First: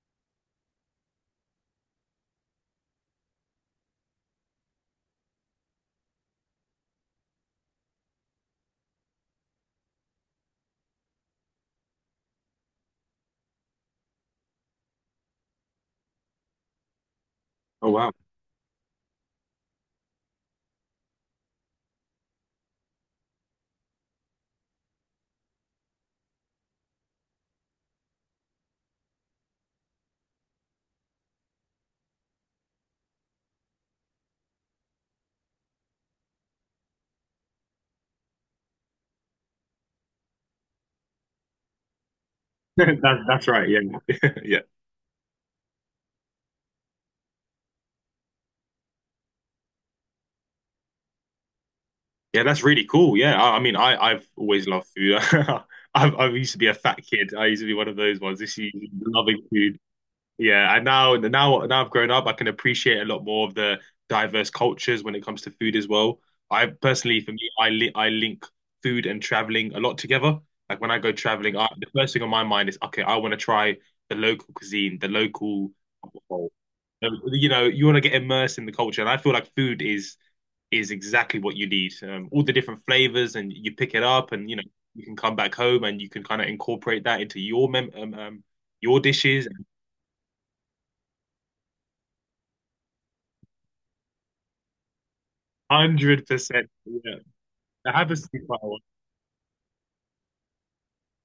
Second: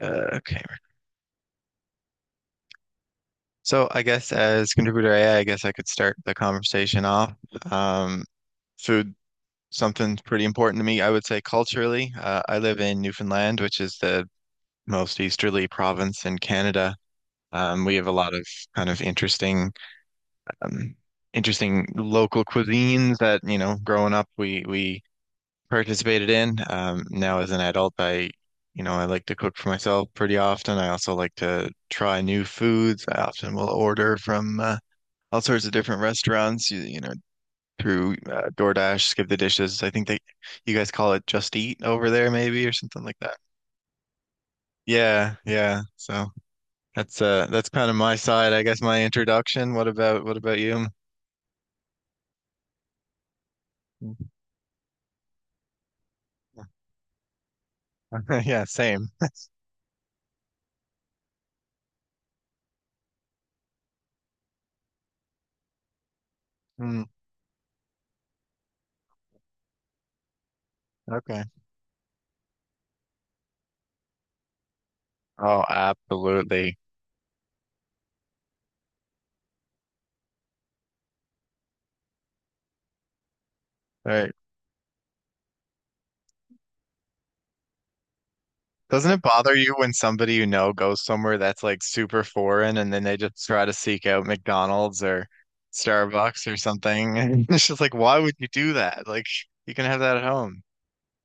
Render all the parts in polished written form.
Uh, okay. So I guess as contributor AI, guess I could start the conversation off. Um, food, something's pretty important to me. I would say culturally, I live in Newfoundland, which is the most easterly province in Canada. Oh We have a wow. lot of kind of um, interesting local cuisines that, you know, growing up, we participated in. Now as an adult, I, you know, I like to cook for myself pretty often. I also like to try new foods. I often will order from all sorts of different restaurants, you know, through DoorDash, Skip the Dishes. I think they, you guys call it Just Eat over there, maybe, or something like that, that. that's right. Yeah, yeah, Yeah, yeah. So that's that's kind of my side, I guess, my introduction. What about you? yeah. That's really cool. Yeah, I mean, I've always loved food. I've I used to be a fat kid. I used to be one of those ones, just Yeah, used to same. loving food. Yeah, and now I've grown up, I can appreciate a lot more of the diverse cultures when it comes to food as well. I Mm, personally, for me, I li I link food and traveling a lot together. Like when I go okay. traveling, the first thing on my mind is okay, I want to try the local cuisine, the Oh, local, absolutely. you know, you want to get immersed in the culture, and I feel like food is exactly what you need. All the different flavors, and you pick it Right. up, and you know you can come back home and you can kind of incorporate that into your mem your Doesn't it dishes. bother you when somebody you know goes somewhere that's like super foreign and then they just try to seek out McDonald's or Hundred Starbucks or percent, something? yeah. And it's just like, That why happens to would me you quite a do lot. that? Like, you can have that at home.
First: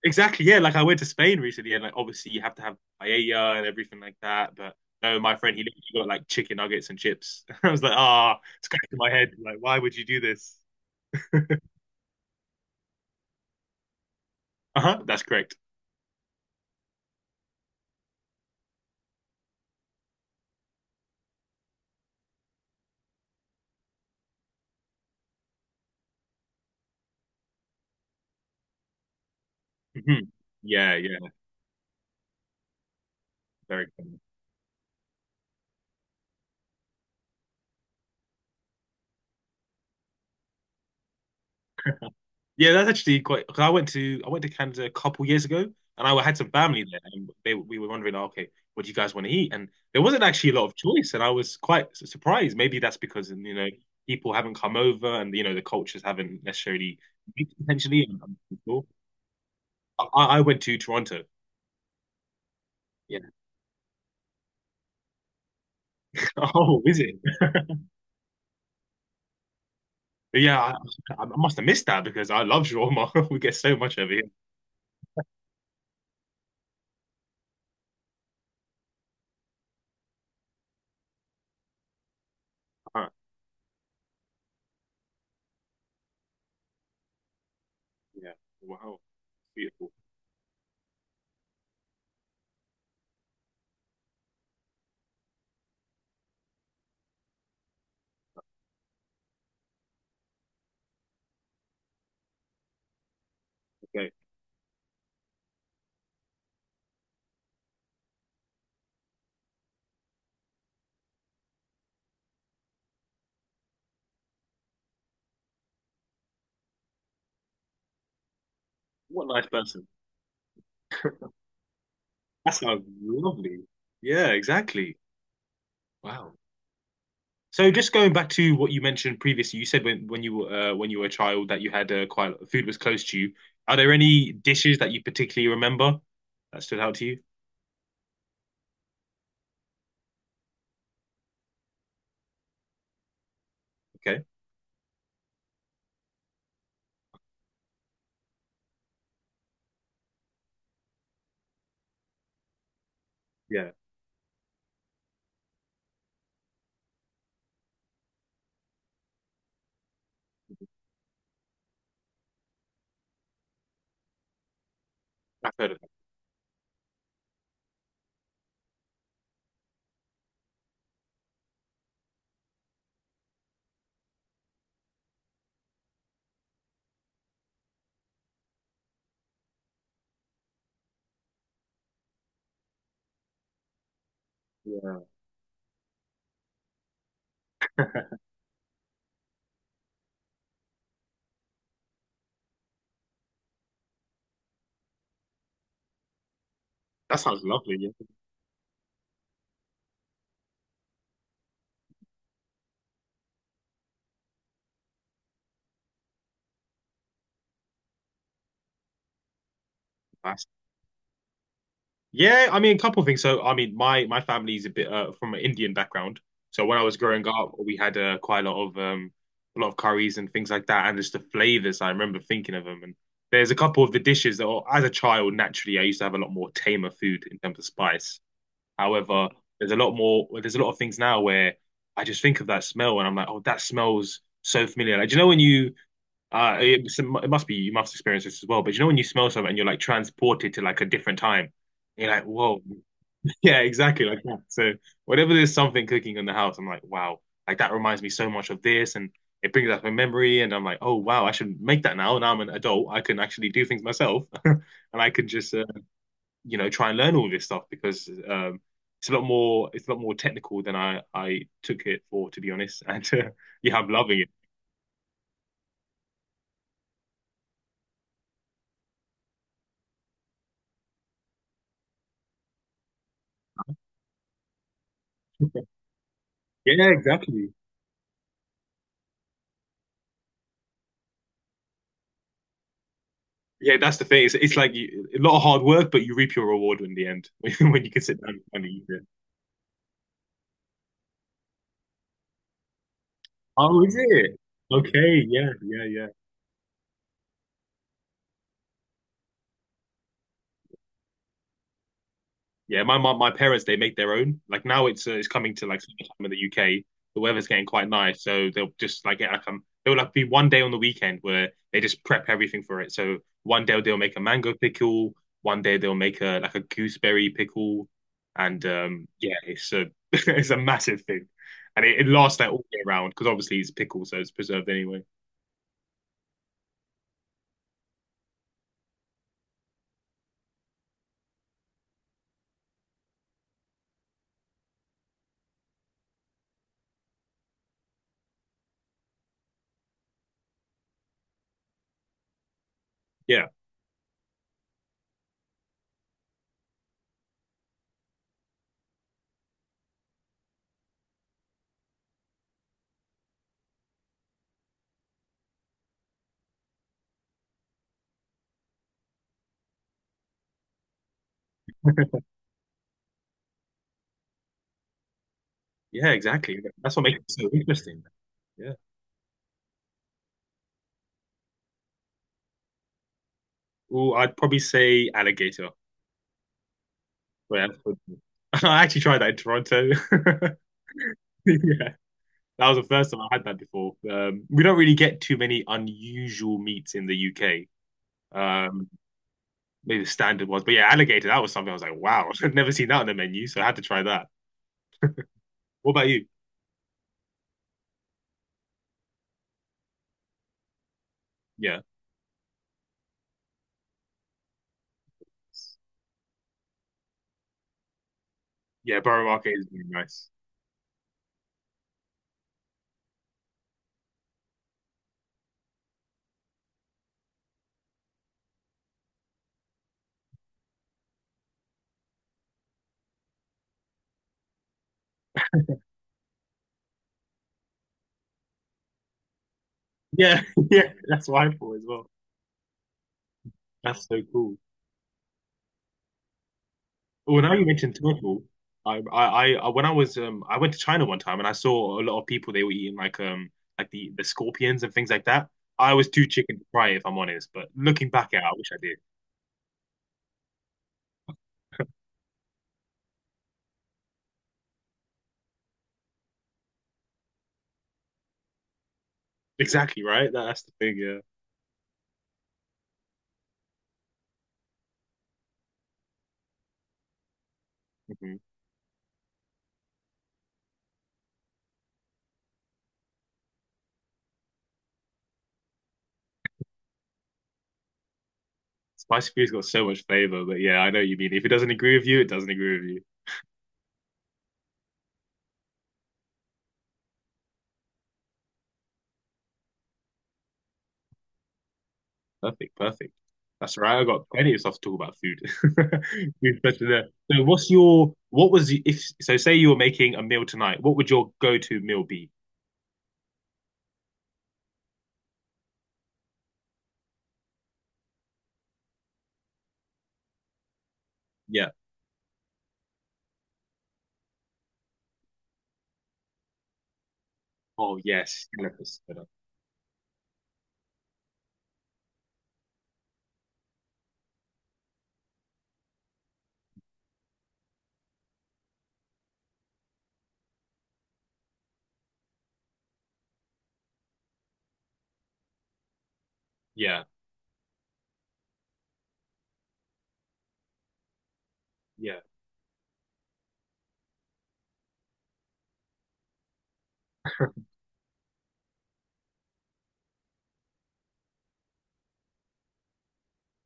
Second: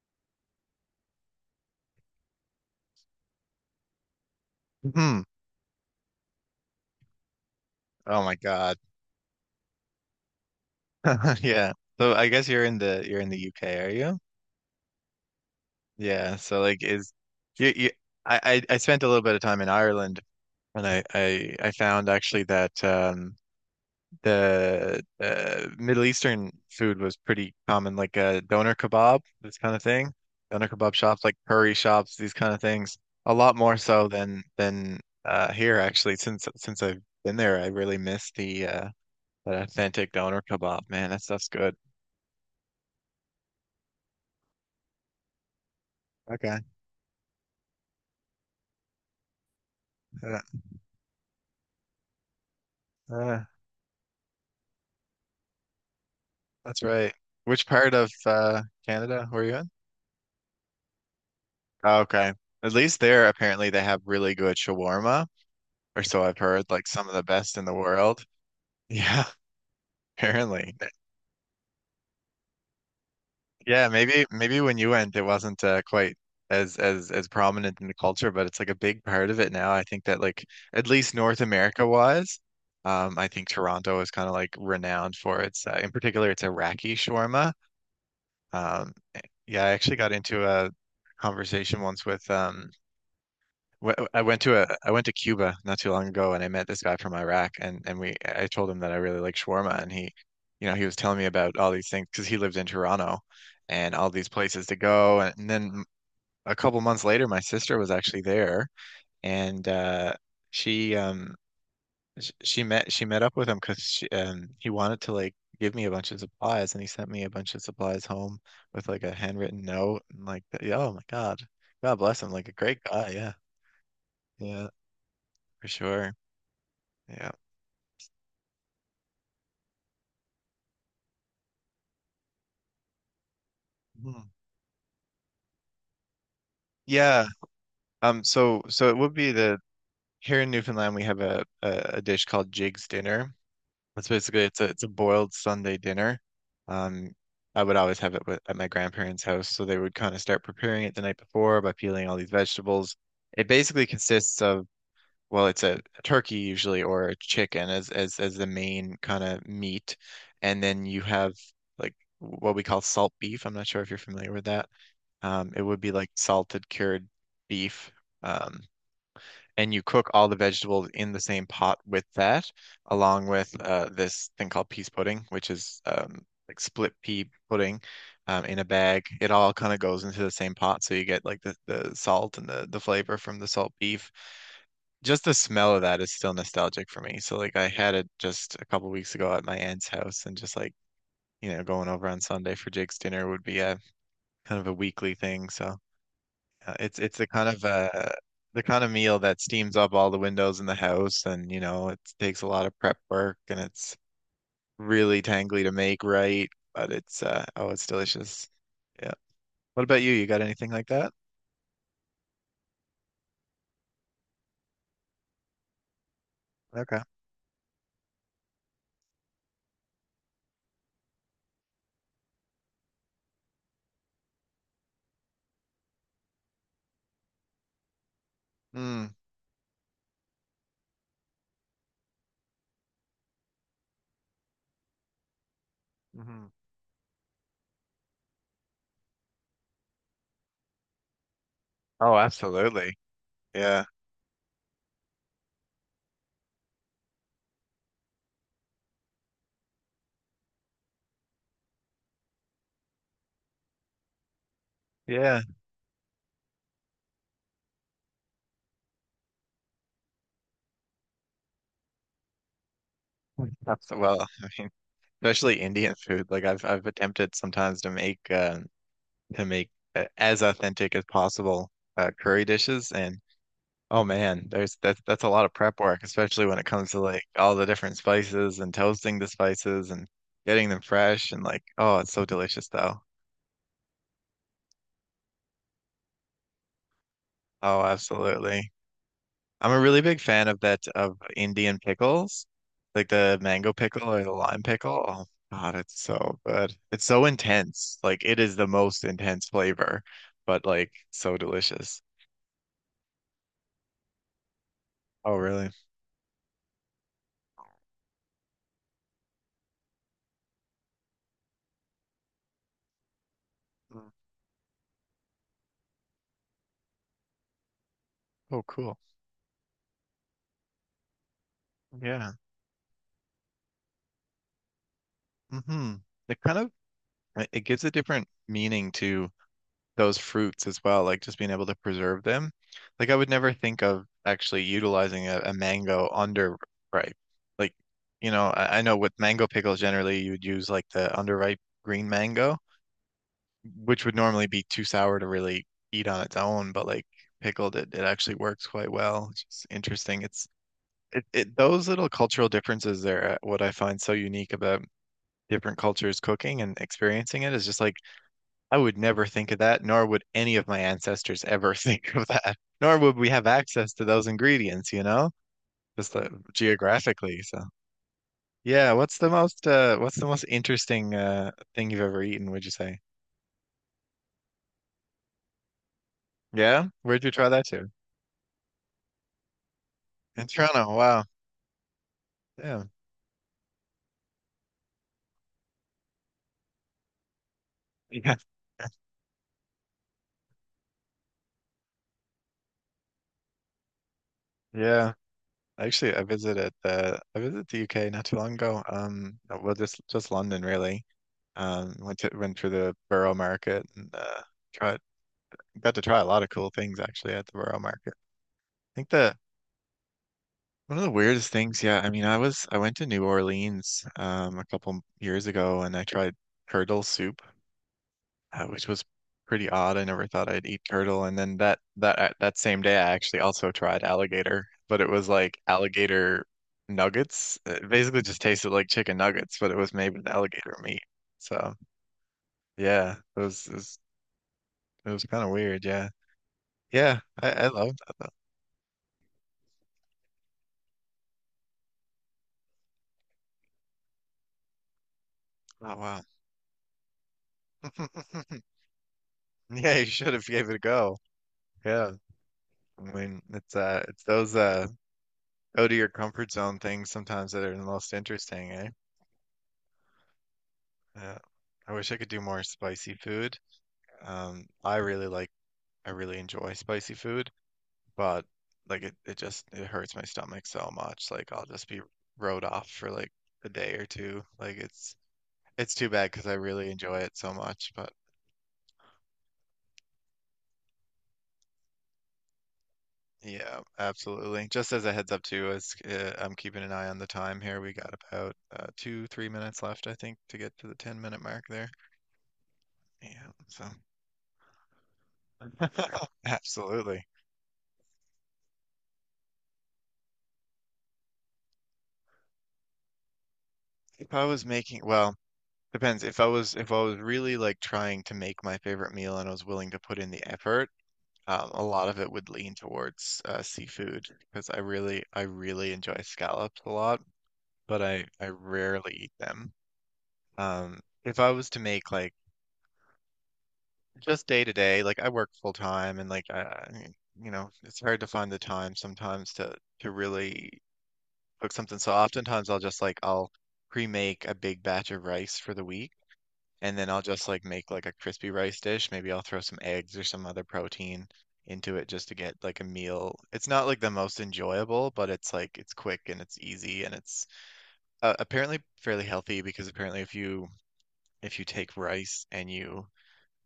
Exactly, yeah. Like I went to Spain recently, and like obviously you have to have paella and everything like that. But no, Hmm. my friend, he literally got like chicken nuggets and chips. I was like, Oh ah, my it's God. scratching my head. Like, why would you do this? Yeah. So I guess you're in the UK, are you? Uh-huh, that's correct. Yeah. So like, is you, you I I spent a little bit of time in Ireland and I I found actually that the Middle Eastern food was pretty common, like doner kebab, this kind of thing. Hmm Doner kebab Yeah, shops, yeah, like curry shops, these kind of things. A lot more very so good. than here actually. Since I've been there, I really miss the that authentic doner kebab. Man, that stuff's good. Yeah, that's actually quite, 'cause I went to Canada a couple years ago, and I had some Okay, family there, and they we were wondering, "Oh, okay, what do you guys want to eat?" And there wasn't uh, actually a lot of choice, and I was quite surprised. Maybe that's because, uh, you know, people haven't come over, and you know the cultures haven't that's necessarily right. mixed Which part potentially. of I'm not sure. Canada were you in? I went to Toronto. Oh, okay, at least there Yeah. apparently they have really good shawarma, or so I've heard. Oh, Like is some of it? the best in the world. Yeah. But yeah, Apparently. I must have missed that because I love shawarma. We get so Yeah, much over maybe here. maybe when you went it wasn't quite as prominent in the culture, but it's like a big part of it now. I think that like at least North America wise, Huh. I think Toronto is kind of like renowned for its in particular its Iraqi shawarma. Yeah. Um, Wow. yeah, I Beautiful. actually got into a conversation once with I went to a I went to Cuba not too long ago and I met this guy from Iraq and we I told him that I really like shawarma and he you know he was telling me about all these things because he lived in Toronto and all Okay. these places to go and then a couple months later my sister was actually there and she um she met up with him because she he wanted to like give me a bunch of supplies and he sent me a bunch of supplies home with like a What a nice handwritten person. note and like yeah, oh my God. God bless him, like That a great sounds guy. Yeah, lovely. Yeah, yeah, exactly. for sure. Wow. Yeah. So just going back to what you mentioned previously, you said when you were when you were a child that you had, quite, food was close to you. Are there Hmm. any dishes that you particularly remember that stood out to you? Yeah. So so it would be the here in Newfoundland we have a dish called Jig's dinner. It's Okay. basically it's a boiled Sunday dinner. Um, I would always have it with, at my grandparents' house, so they would kind of start preparing it the night before by peeling all these vegetables. It Yeah, basically consists of well, it's a turkey usually or a chicken as as the main kind of meat, and then you have like what we call salt beef. I'm not sure if you're familiar with that. I've It heard of would that. be like salted cured beef. Um, and you cook all the vegetables in the same pot with that, along with this thing called peas pudding, which is like split pea pudding in a bag. It all kind of goes into the same pot, so you get like the salt and the flavor from the salt beef. Yeah, Just the smell of that is still nostalgic for me. So like I had it just a couple weeks ago at my aunt's house, and just like you know going over on Sunday for Jake's dinner would be a kind of a weekly thing. So It's it's that sounds lovely. The kind of meal that steams up all the windows in the house and you know it takes a lot of prep work and it's really tangly to make right, but it's oh it's delicious. Yeah. What about you? You Yeah, got anything like that? yeah, I mean, a couple of things. So, I mean, my family's a bit, from an Indian background. So when I was Okay. growing up, we had, quite a lot of curries and things like that, and just the flavors. I remember thinking of them, and there's a couple of the dishes that, are- as a child, naturally, I used to have a lot more tamer food in terms of spice. Mm, However, there's a lot more. There's a lot of things now where I just think of that smell, and I'm like, oh, that smells so familiar. Like, do you know when you, hmm. It must be, you must experience this as well. But you know when you smell something and you're like transported to like a different time, you're Oh, like, whoa, absolutely. yeah, Yeah. exactly like that. So whenever there's something cooking in the house, I'm like, wow, like that reminds me so much of this, and it brings up a memory, and I'm like, oh wow, I should make that now. Now I'm an adult, I can actually do things myself, and I can Yeah. just, you know, try and learn all this stuff because, it's a lot more, technical than I took it for, to be honest. And yeah, I'm loving it. I mean, especially Indian food. Like I've attempted sometimes to make as authentic as possible curry dishes and oh man, there's that's a lot of prep work, especially when it Yeah, comes to like exactly. all the different spices and toasting the spices and getting them fresh and like oh, it's so delicious though. Yeah, that's the thing. It's like you, a lot of hard work, but you reap your reward in the end Oh, when you can sit down and absolutely. finally eat it. I'm a really big fan of that of Indian pickles, like the mango Oh, is pickle or the it? lime pickle. Oh Okay, yeah, God, yeah, it's yeah. so good. It's so intense. Like it is the most intense flavor, but like so delicious. Yeah, my parents, they make their own. Like now it's, it's Oh, coming to really? like summertime in the UK. The weather's getting quite nice, so they'll just like get like there'll like be one day on the weekend where they just prep everything for it. So one day they'll Mm. make a mango pickle, one day they'll make a like a gooseberry pickle, Oh, and cool. Yeah, it's a, it's a massive thing, and it Yeah. lasts like all year round because obviously it's pickle, so it's preserved anyway. Mm-hmm. It kind of it gives a different meaning to those fruits as well, like just being able to preserve them. Like I would never think of actually utilizing a mango under ripe. Like, you know, I know with mango pickles generally you would use like the underripe green mango, Yeah, which would normally be too sour to really eat on its own, but like pickled it, it actually works quite well. It's just interesting. It's it, it those little cultural differences there, what I find so unique about different cultures cooking and experiencing it is just like I would never think of that, nor would any of my ancestors ever think of that, nor would we have access to those ingredients, you know, yeah, just exactly. That's what makes it geographically. so So, interesting. Yeah. yeah, what's the most interesting thing you've ever eaten, would you say? Well, I'd probably say alligator. Yeah? Where'd you try that Yeah, to? I actually tried that in Toronto. In Toronto. Wow. Yeah, that was Yeah. the first time I had that before. We don't really get too many unusual meats in the UK. Yeah. Um, maybe the standard ones, but yeah, alligator, that was something I was like, wow, I've never seen that on the menu, so I had to try that. Yeah. What about Actually, you? I visited the UK not too long ago. Well, just London really. Yeah, Went through the Borough Market and tried got to try a lot of cool things actually at the Borough Market. I yeah, think Borough the Market is really nice. one of the weirdest things, yeah, I mean, I went to New Orleans a couple years ago and I tried turtle soup, which was pretty odd. I never thought I'd eat turtle, and then that that same day I actually also tried alligator, but it was like alligator nuggets. It basically just tasted like chicken nuggets, but it was made with Yeah, alligator yeah, meat. that's what I So thought as well. yeah, That's so cool. it was kind of weird. Yeah, yeah, Well, now you I mentioned loved that turtle, I, I, when I was, I went to China one time and I saw a lot of people. They were eating like the scorpions and things like that. though. I was Oh too chicken to try it, if I'm honest. But wow. looking back at it, I wish I did. Yeah, you should have gave it a go. Yeah. I mean, it's those out of your comfort zone things sometimes that are the most interesting, eh? Exactly right. That's the thing. Yeah. Yeah. I wish I could do more spicy food. Um, I really like I really enjoy spicy food, hmm but like it just it hurts my stomach so much. Like I'll just be rode off for like a day or two. Like it's too bad because I really enjoy it so much, but Spicy food's got so much flavor, but yeah, I know what you mean. If it doesn't agree with you, it doesn't agree with you. yeah, absolutely. Just as a heads up too, as I'm keeping an eye on the time here, we got about 3 minutes left, I think, to get to the 10-minute mark there. Perfect, perfect. Yeah, That's so right. I got plenty of stuff to talk about food. Food question there. absolutely. So, what's your, what was the, if so? Say you were making a meal tonight. What would your go-to meal be? If I was making, well, depends. If I was really like trying to make my favorite meal and I was willing to put in the effort, Yeah. A lot of it would lean towards seafood because I really enjoy scallops a lot, Oh but yes, I Cannabis. rarely eat them. If I was to make like just day to day, like I work full time and like I mean, you know, it's hard to find the time sometimes to really cook something. So oftentimes I'll just like I'll pre-make a big batch of rice for the week and Yeah, then I'll just like make like a crispy rice dish. Maybe I'll throw some eggs or some other protein into it yeah. just to get like a meal. It's not like the most enjoyable, but it's like it's quick and it's easy and it's apparently fairly healthy because apparently if you take rice and you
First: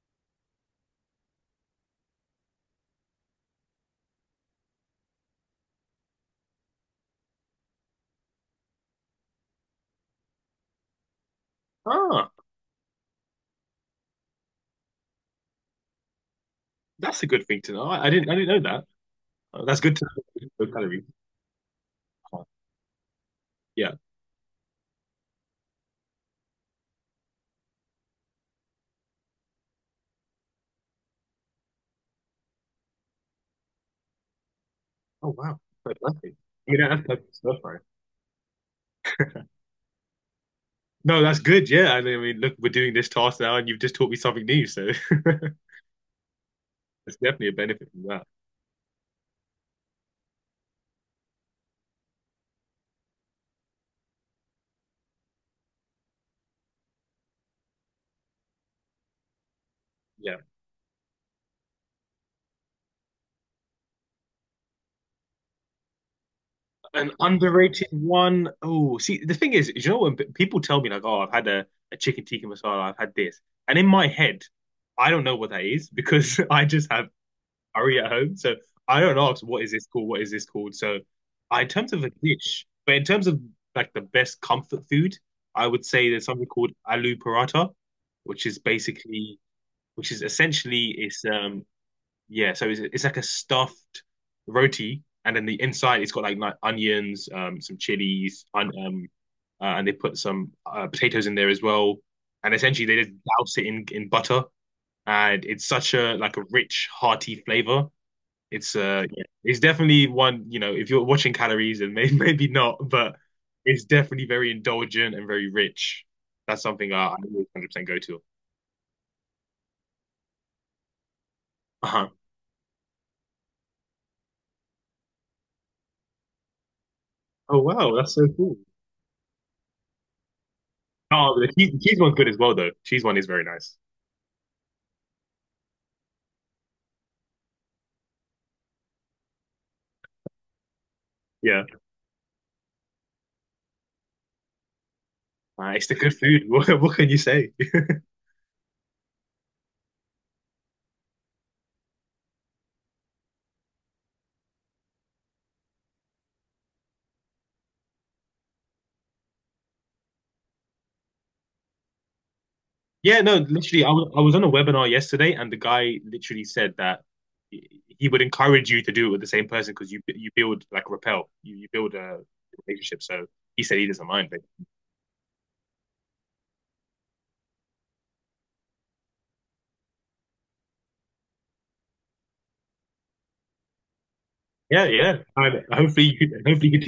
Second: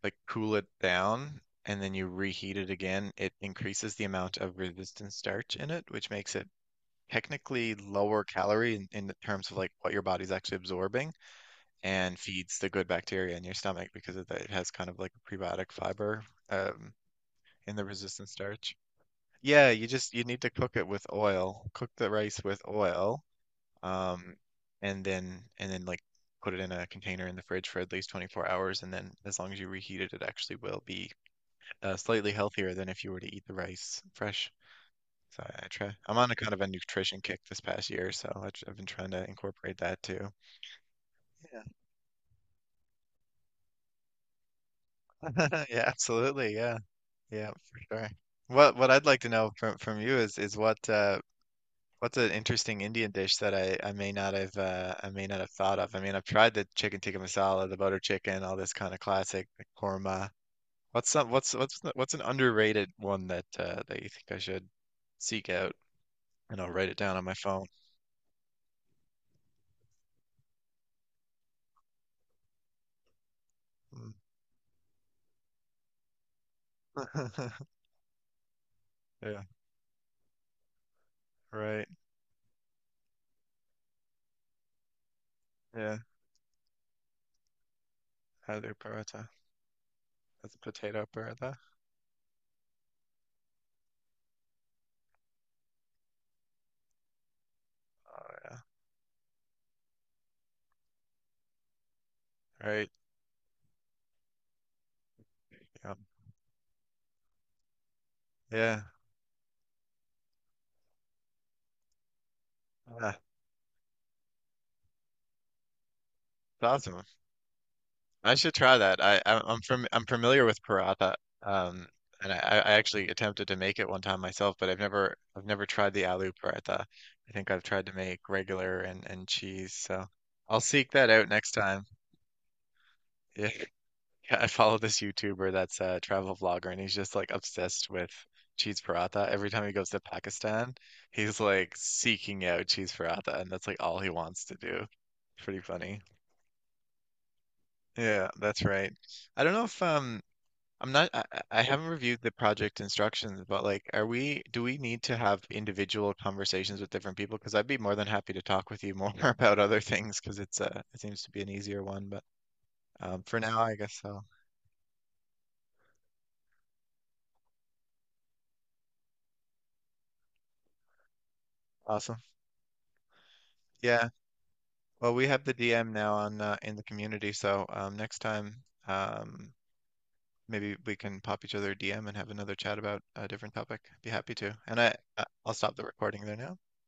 like cool it down and then you reheat it again, it increases the amount of resistant starch in it, which makes it technically lower calorie in terms of like what your body's actually absorbing and Ah, feeds the good bacteria in your stomach because of that it has kind of like a prebiotic fiber um, that's a good thing to in know. the I, I resistant didn't, I didn't know starch. that. Oh, Yeah, that's good to you need know. to Low cook it calorie. with oil. Cook the rice Oh, with oil, yeah. um, and then like put it in a container in the fridge for at least 24 hours, and then as long as you reheat it, it actually will be slightly healthier than if you were to eat the rice fresh. Oh So wow. I try. That's I'm on lovely. a kind of a I mean, that's nutrition perfect kick stuff, this right? past year, so I, have been trying to incorporate that too. No, that's Yeah, good. Yeah, and I mean, look, we're doing this task now, and you've just taught me something new, so yeah, absolutely. Yeah, it's definitely yeah, a for benefit from sure. that. What I'd like to know from you is what what's an interesting Indian dish that I may not have I may not have thought of. I mean, I've tried the chicken tikka masala, the butter chicken, all this kind of classic the korma. Yeah. What's some what's the- what's an underrated one that that you think I should seek out? And I'll write it An down on my phone. underrated one. Oh, see, the thing is, you know, when people tell me like, "Oh, I've had a chicken tikka masala, I've had this," and in my Hmm. head, I don't know what that is because I just have curry at home. So I don't ask Yeah, what is this called, what is this called. So I, in right. terms of a dish, but in terms of like the best comfort food, I would Yeah, say there's something called aloo paratha, which is aloo paratha. basically, which is That's essentially potato it's paratha. Yeah, so it's like a stuffed roti, and then the inside it's got like onions, some Oh chilies, yeah, and they put some, potatoes in there as well, and essentially right. they just douse it in butter, and it's such Yum. a like a rich, hearty flavor. It's, Yeah, yeah, it's definitely one, you know, if you're watching calories and maybe maybe not, yeah. but it's definitely very indulgent and very rich. That's That's something awesome. I always 100% go to. I should try that. I'm familiar with paratha. Um, Uh-huh. and I actually attempted to make it one time myself, but I've never tried the aloo paratha. I think Oh I've tried to wow, that's so make cool. regular and cheese. So I'll seek that out Oh, next the time. cheese one's good as well though. Cheese one is very Yeah. nice. Yeah, I follow this YouTuber that's a travel vlogger, and he's just like obsessed with cheese paratha. Every time he goes to Pakistan, he's Yeah, like seeking out cheese paratha, and that's like all he wants to do. Pretty it's the funny. good food. What can you say? Yeah, that's right. I don't know if I I haven't reviewed the project instructions, but like are we do we need to have individual conversations with different people? Because I'd be more than happy to talk with you more about other things because it's it seems to be an easier one, but Yeah, no, for now I literally, guess I so. was on a webinar yesterday, and the guy literally said that he would encourage you to do it with the same person because you build like rappel, you build a Awesome. relationship. So he said he doesn't Yeah. mind. Well, we have the DM now on in the community, so next time maybe we can pop each other a DM and have another chat about a different topic. Be happy to. Yeah, yeah. I'll And stop the recording there now. hopefully, you could teach.